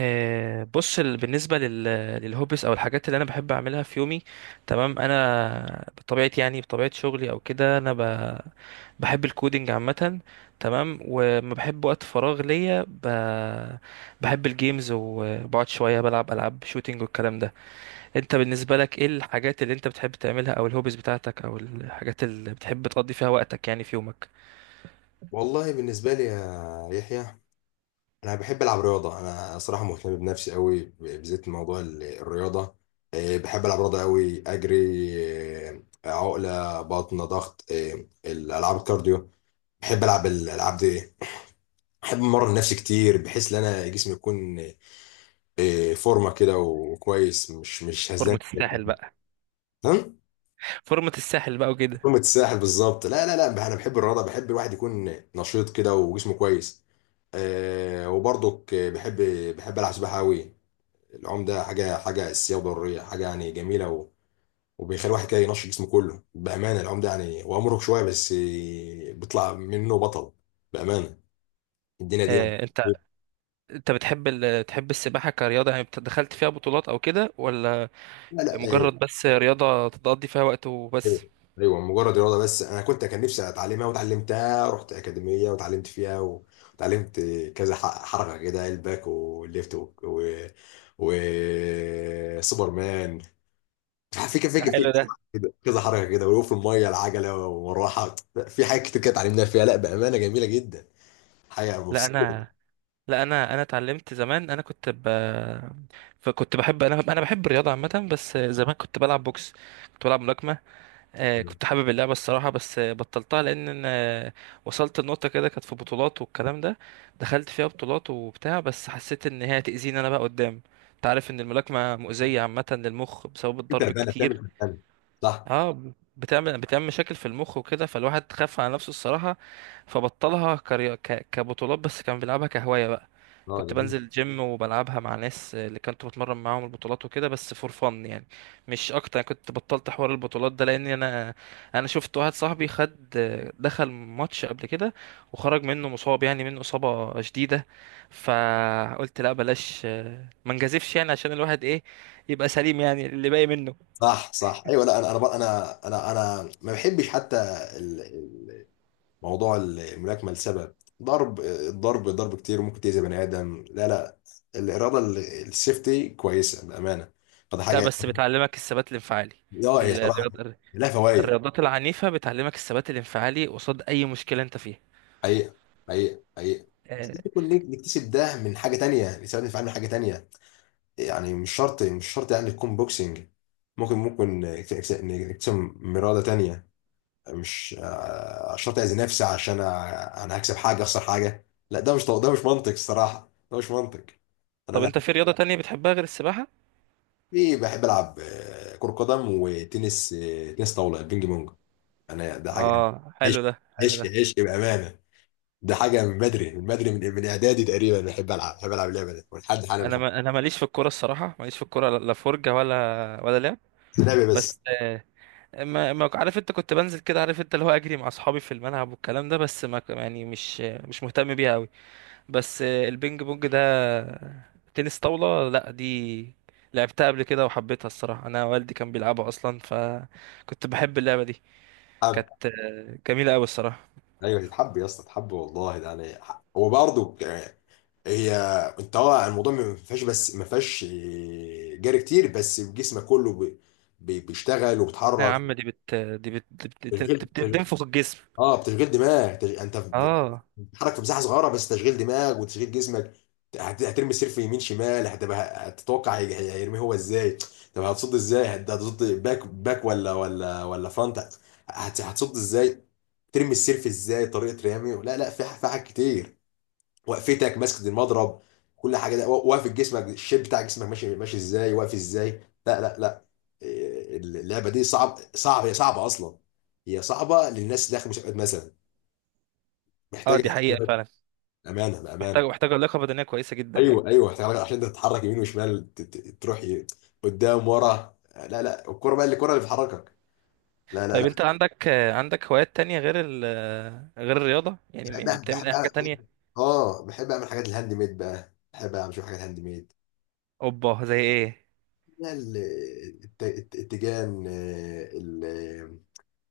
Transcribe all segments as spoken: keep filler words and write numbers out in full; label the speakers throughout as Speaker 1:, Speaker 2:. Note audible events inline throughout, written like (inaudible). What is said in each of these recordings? Speaker 1: آه، بص ال- بالنسبة لل- للهوبس أو الحاجات اللي أنا بحب أعملها في يومي. تمام، أنا بطبيعتي يعني بطبيعة شغلي أو كده أنا ب- بحب الكودينج عامة. تمام، وما بحب وقت فراغ ليا ب- بحب الجيمز وبقعد شوية بلعب ألعاب شوتينج والكلام ده. أنت بالنسبة لك إيه الحاجات اللي أنت بتحب تعملها أو الهوبس بتاعتك أو الحاجات اللي بتحب تقضي فيها وقتك يعني في يومك؟
Speaker 2: والله بالنسبة لي يا يحيى، أنا بحب ألعب رياضة. أنا صراحة مهتم بنفسي قوي، ب- بالذات موضوع ال- الرياضة. إيه، بحب ألعب رياضة قوي، أجري، إيه، عقلة بطن ضغط، إيه، الألعاب الكارديو. بحب ألعب الألعاب دي، بحب أمرن نفسي كتير بحيث إن أنا جسمي يكون إيه، فورمة كده وكويس، مش مش
Speaker 1: فورمة
Speaker 2: هزلان
Speaker 1: الساحل بقى.
Speaker 2: كده.
Speaker 1: فورمة الساحل بقى وكده.
Speaker 2: قمة الساحل بالظبط. لا لا لا، انا بحب الرياضه، بحب الواحد يكون نشيط كده وجسمه كويس. آه، وبرضك بحب بحب العب سباحه قوي. العوم ده حاجه حاجه اساسيه وضروريه، حاجه يعني جميله، و... وبيخلي الواحد كده ينشط جسمه كله بامانه. العوم ده يعني هو مرهق شويه، بس آه، بيطلع منه بطل بامانه، الدنيا دي يعني.
Speaker 1: آه، انت بتحب ال... تحب السباحة كرياضة يعني بت- دخلت فيها بطولات او كده، ولا
Speaker 2: لا لا، آه،
Speaker 1: مجرد بس رياضة تقضي فيها وقت
Speaker 2: ايوه
Speaker 1: وبس؟
Speaker 2: ايوه، مجرد رياضه بس. انا كنت، كان نفسي اتعلمها وتعلمتها، رحت اكاديميه وتعلمت فيها، و- وتعلمت كذا ح- حركه كده: الباك والليفت و... و... و... سوبرمان. في كده في
Speaker 1: ده
Speaker 2: كده في
Speaker 1: حلو ده.
Speaker 2: كده كذا حركه كده، ولو في الميه العجله والمروحه. في حاجات كتير كده اتعلمناها فيها، لا بامانه جميله جدا حاجه،
Speaker 1: لا
Speaker 2: مبسوط.
Speaker 1: انا، لا انا انا اتعلمت زمان، انا كنت ب... فكنت بحب، انا انا بحب الرياضة عامة، بس زمان كنت بلعب بوكس، كنت بلعب ملاكمة. آه، كنت حابب اللعبة الصراحة، بس آه، بطلتها لأن أنا، آه، وصلت لنقطة كده، كانت في بطولات والكلام ده، دخلت فيها بطولات وبتاع، بس حسيت إن هي هتأذيني أنا بقى قدام. أنت عارف إن الملاكمة مؤذية عامة للمخ بسبب
Speaker 2: في
Speaker 1: الضرب
Speaker 2: تربانه، بتعمل
Speaker 1: الكتير.
Speaker 2: تربانه. صح.
Speaker 1: اه، بتعمل بتعمل مشاكل في المخ وكده، فالواحد خاف على نفسه الصراحة. فبطلها كري... ك... كبطولات، بس كان بيلعبها كهواية بقى.
Speaker 2: اه
Speaker 1: كنت
Speaker 2: جميل.
Speaker 1: بنزل جيم وبلعبها مع ناس اللي كنت بتمرن معاهم البطولات وكده، بس فور فن يعني، مش اكتر. كنت بطلت حوار البطولات ده لان انا، انا شفت واحد صاحبي خد، دخل ماتش قبل كده وخرج منه مصاب، يعني منه اصابة شديدة. فقلت لا بلاش، ما نجازفش يعني، عشان الواحد ايه، يبقى سليم يعني اللي باقي منه.
Speaker 2: صح صح، ايوه. لا انا انا انا انا انا ما بحبش حتى موضوع الملاكمه، لسبب ضرب. الضرب ضرب كتير ممكن تأذي بني ادم. لا لا، الاراده، ال- السيفتي كويسه بامانه، فده
Speaker 1: لا
Speaker 2: حاجه.
Speaker 1: بس بتعلمك الثبات الانفعالي.
Speaker 2: اه هي صراحه
Speaker 1: الرياض...
Speaker 2: لها فوائد،
Speaker 1: الرياضات العنيفة بتعلمك الثبات الانفعالي قصاد أي مشكلة أنت فيها.
Speaker 2: حقيقه حقيقه حقيقه. بس
Speaker 1: آه،
Speaker 2: ممكن نك- نكتسب ده من حاجه تانية، نستفاد من فعلا حاجه تانية. يعني مش شرط مش شرط يعني تكون بوكسنج، ممكن ممكن نكتسب نكتسب من اراده تانية. مش آه، شرط اذي نفسي عشان انا، أنا هكسب حاجه اخسر حاجه. لا ده مش، ده مش منطق الصراحه، ده مش منطق. انا
Speaker 1: طب
Speaker 2: لا.
Speaker 1: أنت في رياضة تانية بتحبها غير السباحة؟
Speaker 2: في بحب العب آه، كرة قدم وتنس، آه، تنس طاولة بينج بونج. انا ده حاجة
Speaker 1: آه
Speaker 2: عشق،
Speaker 1: حلو ده، حلو
Speaker 2: عشق
Speaker 1: ده.
Speaker 2: عشق بأمانة. ده حاجة من بدري، من بدري، من من اعدادي تقريبا. بحب العب، بحب العب اللعبة دي ولحد حالا
Speaker 1: أنا
Speaker 2: بحب.
Speaker 1: ما... أنا ماليش في الكورة الصراحة، ماليش في الكورة، لا لا، فرجة ولا ولا لعب.
Speaker 2: لعبة،
Speaker 1: بس
Speaker 2: بس.
Speaker 1: آه، ما... ما عارف، أنت كنت بنزل كده، عارف، أنت اللي هو أجري مع أصحابي في الملعب والكلام ده، بس ما يعني مش مش مهتم بيها أوي. بس البينج بونج ده، تنس طاولة، لا دي لعبتها قبل كده وحبيتها الصراحة، انا والدي كان بيلعبها اصلا فكنت بحب اللعبة دي.
Speaker 2: حب.
Speaker 1: كانت جميلة قوي الصراحة.
Speaker 2: ايوه، تتحب يا اسطى، تحب والله. ده انا ح- هو برضه، آه، هي، انت، اه، الموضوع ما فيهاش، بس ما فيهاش آه، جري كتير، بس جسمك كله بي- بي- بيشتغل
Speaker 1: لا يا
Speaker 2: وبتحرك.
Speaker 1: عم، دي بت دي بت دي بت... دي بت...
Speaker 2: تشغيل،
Speaker 1: بت... بتنفخ الجسم.
Speaker 2: اه بتشغيل دماغ. تش... انت ب-
Speaker 1: اه.
Speaker 2: بتتحرك في مساحه صغيره، بس تشغيل دماغ وتشغيل جسمك. هت... هترمي السير في يمين شمال، هتبقى هتتوقع هي- هي- هيرميه هو ازاي. طب هتصد ازاي؟ هت- هتصد باك باك ولا ولا ولا فرونت. هت... هتصد ازاي، ترمي السير في ازاي، طريقه رمي. لا لا في ح- في حاجات كتير. وقفتك ماسكه المضرب، كل حاجه ده، و- واقف جسمك، الشيب بتاع جسمك ماشي، ماشي ازاي، واقف ازاي. لا لا لا، إيه، اللعبه دي صعب صعب، هي صعبه اصلا، هي صعبه للناس اللي داخل مسابقات مثلا،
Speaker 1: اه
Speaker 2: محتاج
Speaker 1: دي حقيقة
Speaker 2: استثمارات
Speaker 1: فعلا.
Speaker 2: امانه بامانه.
Speaker 1: محتاج محتاجة لياقة بدنية كويسة جدا يعني.
Speaker 2: ايوه ايوه محتاج، عشان انت تتحرك يمين وشمال، ت- ت- تروح ي- قدام ورا. لا لا، الكوره بقى اللي الكوره اللي بتحركك. لا لا
Speaker 1: طيب
Speaker 2: لا.
Speaker 1: انت عندك عندك هوايات تانية غير ال غير الرياضة، يعني يعني
Speaker 2: بحب بحب
Speaker 1: بتعمل اي حاجة
Speaker 2: أعمل-
Speaker 1: تانية؟
Speaker 2: اه بحب اعمل حاجات الهاند ميد بقى، بحب اعمل شويه حاجات هاند ميد.
Speaker 1: اوبا، زي ايه؟
Speaker 2: لا ال- الت- الت- التيجان، آه، ال-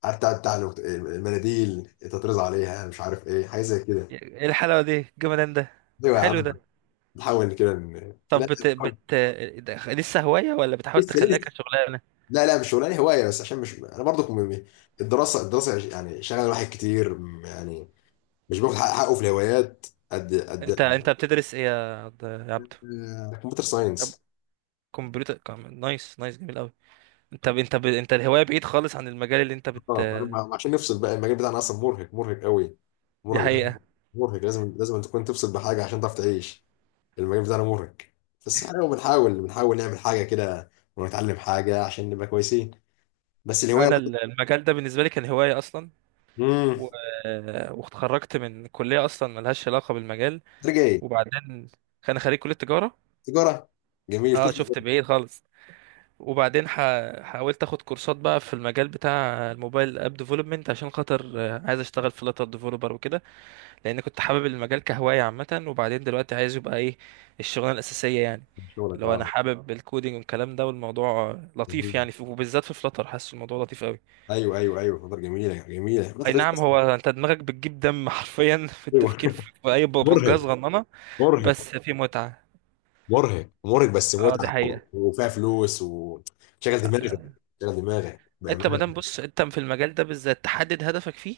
Speaker 2: عارف، بتاع بتاع الوقت- المناديل تطرز عليها، مش عارف ايه، حاجه زي كده.
Speaker 1: ايه الحلاوة دي، الجمدان ده؟
Speaker 2: ايوه يا
Speaker 1: حلو
Speaker 2: عم.
Speaker 1: ده.
Speaker 2: نحاول كده، ن-
Speaker 1: طب
Speaker 2: لا.
Speaker 1: بت... بت... ده لسه هواية ولا بتحاول
Speaker 2: لسه
Speaker 1: تخليها
Speaker 2: لسه.
Speaker 1: كشغلانة؟
Speaker 2: لا لا مش شغلانه، هوايه بس، عشان مش انا برضو م- م- الدراسه، الدراسه يعني شغل الواحد كتير، م- يعني مش باخد حق- حقه في الهوايات قد
Speaker 1: انت
Speaker 2: قد.
Speaker 1: انت بتدرس ايه يا عبد، يا عبدو؟
Speaker 2: كمبيوتر
Speaker 1: طب
Speaker 2: ساينس.
Speaker 1: كمبيوتر، كم- نايس نايس، جميل قوي. انت ب... انت ب... انت الهواية بعيد خالص عن المجال اللي انت بت
Speaker 2: اه أنا عشان نفصل بقى، المجال بتاعنا اصلا مرهق، مرهق قوي.
Speaker 1: دي
Speaker 2: مرهق.
Speaker 1: حقيقة.
Speaker 2: مرهق، لازم لازم تكون تفصل بحاجه عشان تعرف تعيش. المجال بتاعنا مرهق، بس احنا بنحاول بنحاول نعمل حاجه كده ونتعلم حاجه عشان نبقى كويسين. بس الهوايه
Speaker 1: انا
Speaker 2: برضو...
Speaker 1: ال- المجال ده بالنسبة لي كان هواية اصلا،
Speaker 2: امم
Speaker 1: و... واتخرجت من كلية اصلا ملهاش علاقة بالمجال.
Speaker 2: ترجع ايه؟
Speaker 1: وبعدين انا خريج كلية تجارة.
Speaker 2: تجاره، جميل
Speaker 1: اه
Speaker 2: قسم.
Speaker 1: شفت، بعيد خالص. وبعدين ح... حاولت اخد كورسات بقى في المجال بتاع الموبايل اب ديفلوبمنت، عشان خاطر آه، عايز اشتغل فلاتر ديفلوبر وكده، لان كنت حابب المجال كهوايه عامه، وبعدين دلوقتي عايز يبقى ايه، الشغلانه الاساسيه يعني.
Speaker 2: شغلك،
Speaker 1: لو
Speaker 2: اه،
Speaker 1: انا حابب الكودينج والكلام ده، والموضوع لطيف
Speaker 2: جميل.
Speaker 1: يعني في- وبالذات في فلاتر حاسس الموضوع لطيف قوي.
Speaker 2: ايوه ايوه ايوه، فتره جميله، جميله
Speaker 1: اي
Speaker 2: فتره، رزق
Speaker 1: نعم،
Speaker 2: أصلاً.
Speaker 1: هو انت دماغك بتجيب دم (laughs) حرفيا في
Speaker 2: ايوه
Speaker 1: التفكير
Speaker 2: (laughs)
Speaker 1: في اي ببجاز
Speaker 2: مرهق
Speaker 1: صغننه.
Speaker 2: مرهق.
Speaker 1: بس في متعه.
Speaker 2: مرهق مرهق بس
Speaker 1: اه دي
Speaker 2: متعه، و-
Speaker 1: حقيقه.
Speaker 2: وفيها فلوس وشغل دماغك، شغل دماغك
Speaker 1: انت
Speaker 2: بامانه.
Speaker 1: مادام، بص، انت في المجال ده بالذات تحدد هدفك فيه،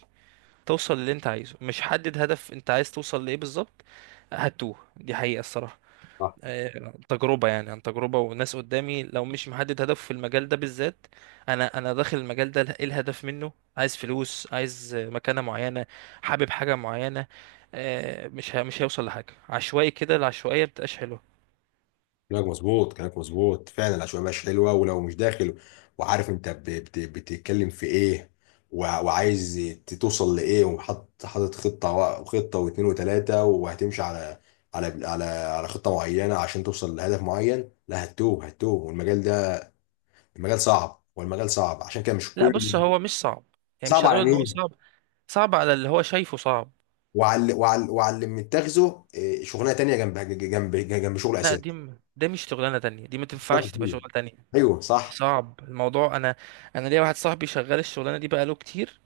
Speaker 1: توصل للي انت عايزه، مش حدد هدف انت عايز توصل لايه بالظبط، هتوه، دي حقيقه الصراحه.
Speaker 2: صح.
Speaker 1: آه، تجربة يعني، عن تجربة وناس قدامي، لو مش محدد هدف في المجال ده بالذات، انا انا داخل المجال ده ايه الهدف منه، عايز فلوس، عايز آه، مكانة معينة، حابب حاجة معينة، آه، مش ه- مش هيوصل لحاجة، عشوائي كده العشوائية بتبقاش حلوة.
Speaker 2: كلامك مظبوط، كلامك مظبوط فعلا. العشوائيه مش حلوه، ولو مش داخل وعارف انت ب- بت- بتتكلم في ايه، وع- وعايز ت- توصل لايه، وحاطط، حاطط خطه و- وخطه واثنين وثلاثه، وهتمشي على على على على خطه معينه عشان توصل لهدف معين. لا هتوه، هتوه. والمجال ده، المجال صعب، والمجال صعب، عشان كده مش
Speaker 1: لا بص
Speaker 2: كل...
Speaker 1: هو مش صعب، يعني
Speaker 2: صعب
Speaker 1: مش هنقول
Speaker 2: على
Speaker 1: ان هو
Speaker 2: مين؟
Speaker 1: صعب، صعب على اللي هو شايفه صعب.
Speaker 2: وعلى وعلى وعلى اللي متاخذه إيه، شغلانه تانية جنب جنب جنب شغل
Speaker 1: لا
Speaker 2: اساسي،
Speaker 1: دي م- ده مش شغلانة تانية، دي ما
Speaker 2: وقت
Speaker 1: تنفعش تبقى
Speaker 2: كتير.
Speaker 1: شغلانة تانية.
Speaker 2: ايوه
Speaker 1: دي
Speaker 2: صح.
Speaker 1: صعب الموضوع. انا، انا ليا واحد صاحبي شغال الشغلانة دي بقاله كتير،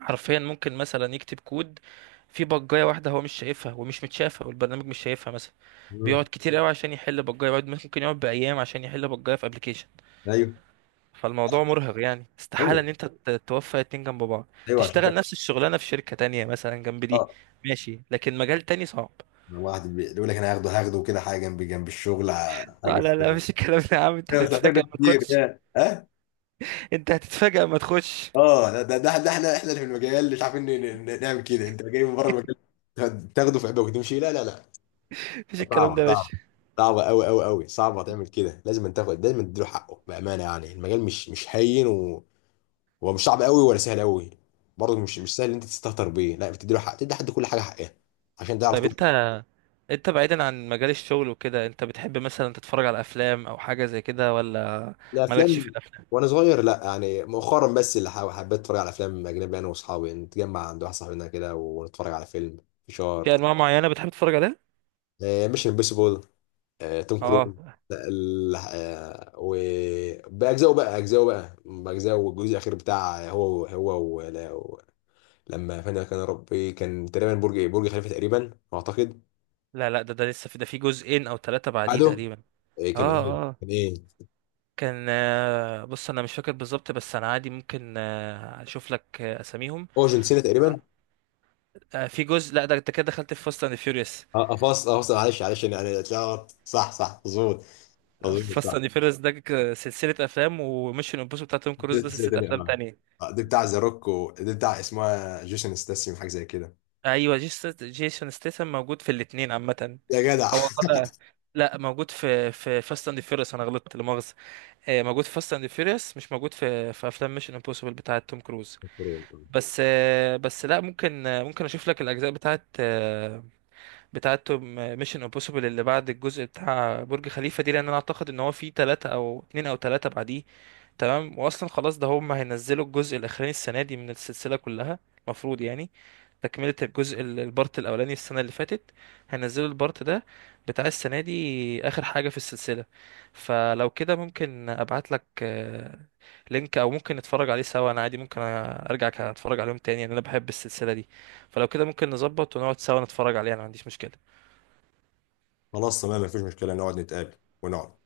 Speaker 1: حرفيا ممكن مثلا يكتب كود في بجاية واحدة هو مش شايفها ومش متشافة، والبرنامج مش شايفها مثلا، بيقعد
Speaker 2: مم.
Speaker 1: كتير قوي عشان يحل بجاية، بيقعد ممكن يقعد بأيام عشان يحل بجاية في ابلكيشن.
Speaker 2: ايوه
Speaker 1: فالموضوع مرهق يعني، استحالة
Speaker 2: ايوه
Speaker 1: ان انت ت- توفق اتنين جنب بعض،
Speaker 2: ايوه، عشان
Speaker 1: تشتغل
Speaker 2: كده،
Speaker 1: نفس الشغلانة في شركة تانية مثلا جنب دي،
Speaker 2: اه.
Speaker 1: ماشي، لكن مجال تاني صعب.
Speaker 2: واحد بي- بيقول لك انا هاخده، هاخده كده حاجه جنب جنب الشغل، ع-
Speaker 1: لا
Speaker 2: حاجه
Speaker 1: لا لا
Speaker 2: كتير.
Speaker 1: مفيش الكلام ده يا عم، انت
Speaker 2: انا مش محتاج
Speaker 1: هتتفاجئ
Speaker 2: ناس
Speaker 1: ما
Speaker 2: كتير،
Speaker 1: تخش.
Speaker 2: يا، اه.
Speaker 1: انت هتتفاجئ ما تخش،
Speaker 2: اه ده ده ده ده احنا احنا اللي في المجال مش عارفين ن- ن- نعمل كده، انت جاي من بره المجال تاخده في عبء وتمشي؟ لا لا لا.
Speaker 1: مفيش الكلام ده
Speaker 2: صعبة
Speaker 1: يا
Speaker 2: صعبة.
Speaker 1: باشا.
Speaker 2: صعبة أوي أوي أوي، صعبة تعمل كده، لازم تاخد، لازم تديله حقه بأمانة، يعني المجال مش مش هين، و... هو مش صعب أوي ولا سهل أوي، برضه مش مش سهل إن أنت تستهتر بيه. لا، بتديله حق، تدي حد كل حاجة حقها عشان تعرف
Speaker 1: طيب
Speaker 2: تخرج.
Speaker 1: انت، انت بعيدا عن مجال الشغل وكده، انت بتحب مثلا تتفرج على افلام او حاجه زي كده، ولا مالكش في
Speaker 2: الأفلام
Speaker 1: الافلام؟
Speaker 2: وأنا صغير، لا. يعني مؤخرا بس اللي حا- حبيت أتفرج على أفلام أجنبي، أنا وأصحابي نتجمع عند واحد صاحبنا كده ونتفرج على فيلم فشار.
Speaker 1: في انواع معينه بتحب تتفرج عليها؟
Speaker 2: مش امبوسيبل، آه، توم كروز.
Speaker 1: اه.
Speaker 2: لا، ال- آه، وبأجزائه بقى، أجزائه بقى بأجزائه. والجزء الأخير بتاع، هو هو ولا- و... لما فانا كان ربي، كان تقريبا برج إيه، برج خليفة تقريبا أعتقد.
Speaker 1: لا لا، ده ده لسه في ده في جزئين او ثلاثه بعديه
Speaker 2: بعده
Speaker 1: تقريبا.
Speaker 2: آه، كان
Speaker 1: اه.
Speaker 2: إيه؟
Speaker 1: اه
Speaker 2: كان إيه
Speaker 1: كان، آه، بص انا مش فاكر بالظبط، بس انا عادي ممكن آه، اشوف لك آه، اساميهم.
Speaker 2: هو جون سينا تقريبا.
Speaker 1: آه، في جزء، لا ده انت كده دخلت في فاست اند فيوريوس.
Speaker 2: اه افصل افصل، معلش معلش، انا أنا اتلخبط. صح صح، مظبوط، مظبوط صح.
Speaker 1: فاست اند فيوريوس ده ك- سلسله افلام، وميشن امبوسيبل بتاعت توم كروز ده
Speaker 2: سنة
Speaker 1: سلسله
Speaker 2: تانية،
Speaker 1: افلام
Speaker 2: اه،
Speaker 1: تانية.
Speaker 2: آه، دي بتاع ذا روك، ودي بتاع اسمها جيسون ستاسيوم، حاجة زي كده.
Speaker 1: ايوه، جيس- جيسون ستيسن موجود في الاثنين عامه.
Speaker 2: يا جدع
Speaker 1: هو طلع، لا موجود في في فاست اند فيوريوس، انا غلطت لا مؤاخذه. آه، موجود في فاست اند فيوريوس مش موجود في في افلام ميشن امبوسيبل بتاعه توم كروز.
Speaker 2: (laughs)
Speaker 1: بس آه، بس لا، ممكن، آه، ممكن اشوف لك الاجزاء بتاعه، آه، بتاعتهم، ميشن امبوسيبل اللي بعد الجزء بتاع برج خليفة دي، لان انا اعتقد ان هو في تلاتة او اتنين او تلاتة بعديه. تمام، واصلا خلاص ده هم هينزلوا الجزء الاخراني السنة دي من السلسلة كلها المفروض يعني، تكملة الجزء ال- البارت الاولاني السنة اللي فاتت، هينزلوا البارت ده بتاع السنة دي اخر حاجة في السلسلة. فلو كده ممكن ابعت لك آه، لينك، او ممكن نتفرج عليه سوا، انا عادي ممكن ارجع اتفرج عليهم تاني يعني، انا بحب السلسلة دي. فلو كده ممكن نظبط ونقعد سوا نتفرج عليه، انا ما عنديش مشكلة.
Speaker 2: خلاص تمام، مفيش مشكلة، نقعد نتقابل ونقعد.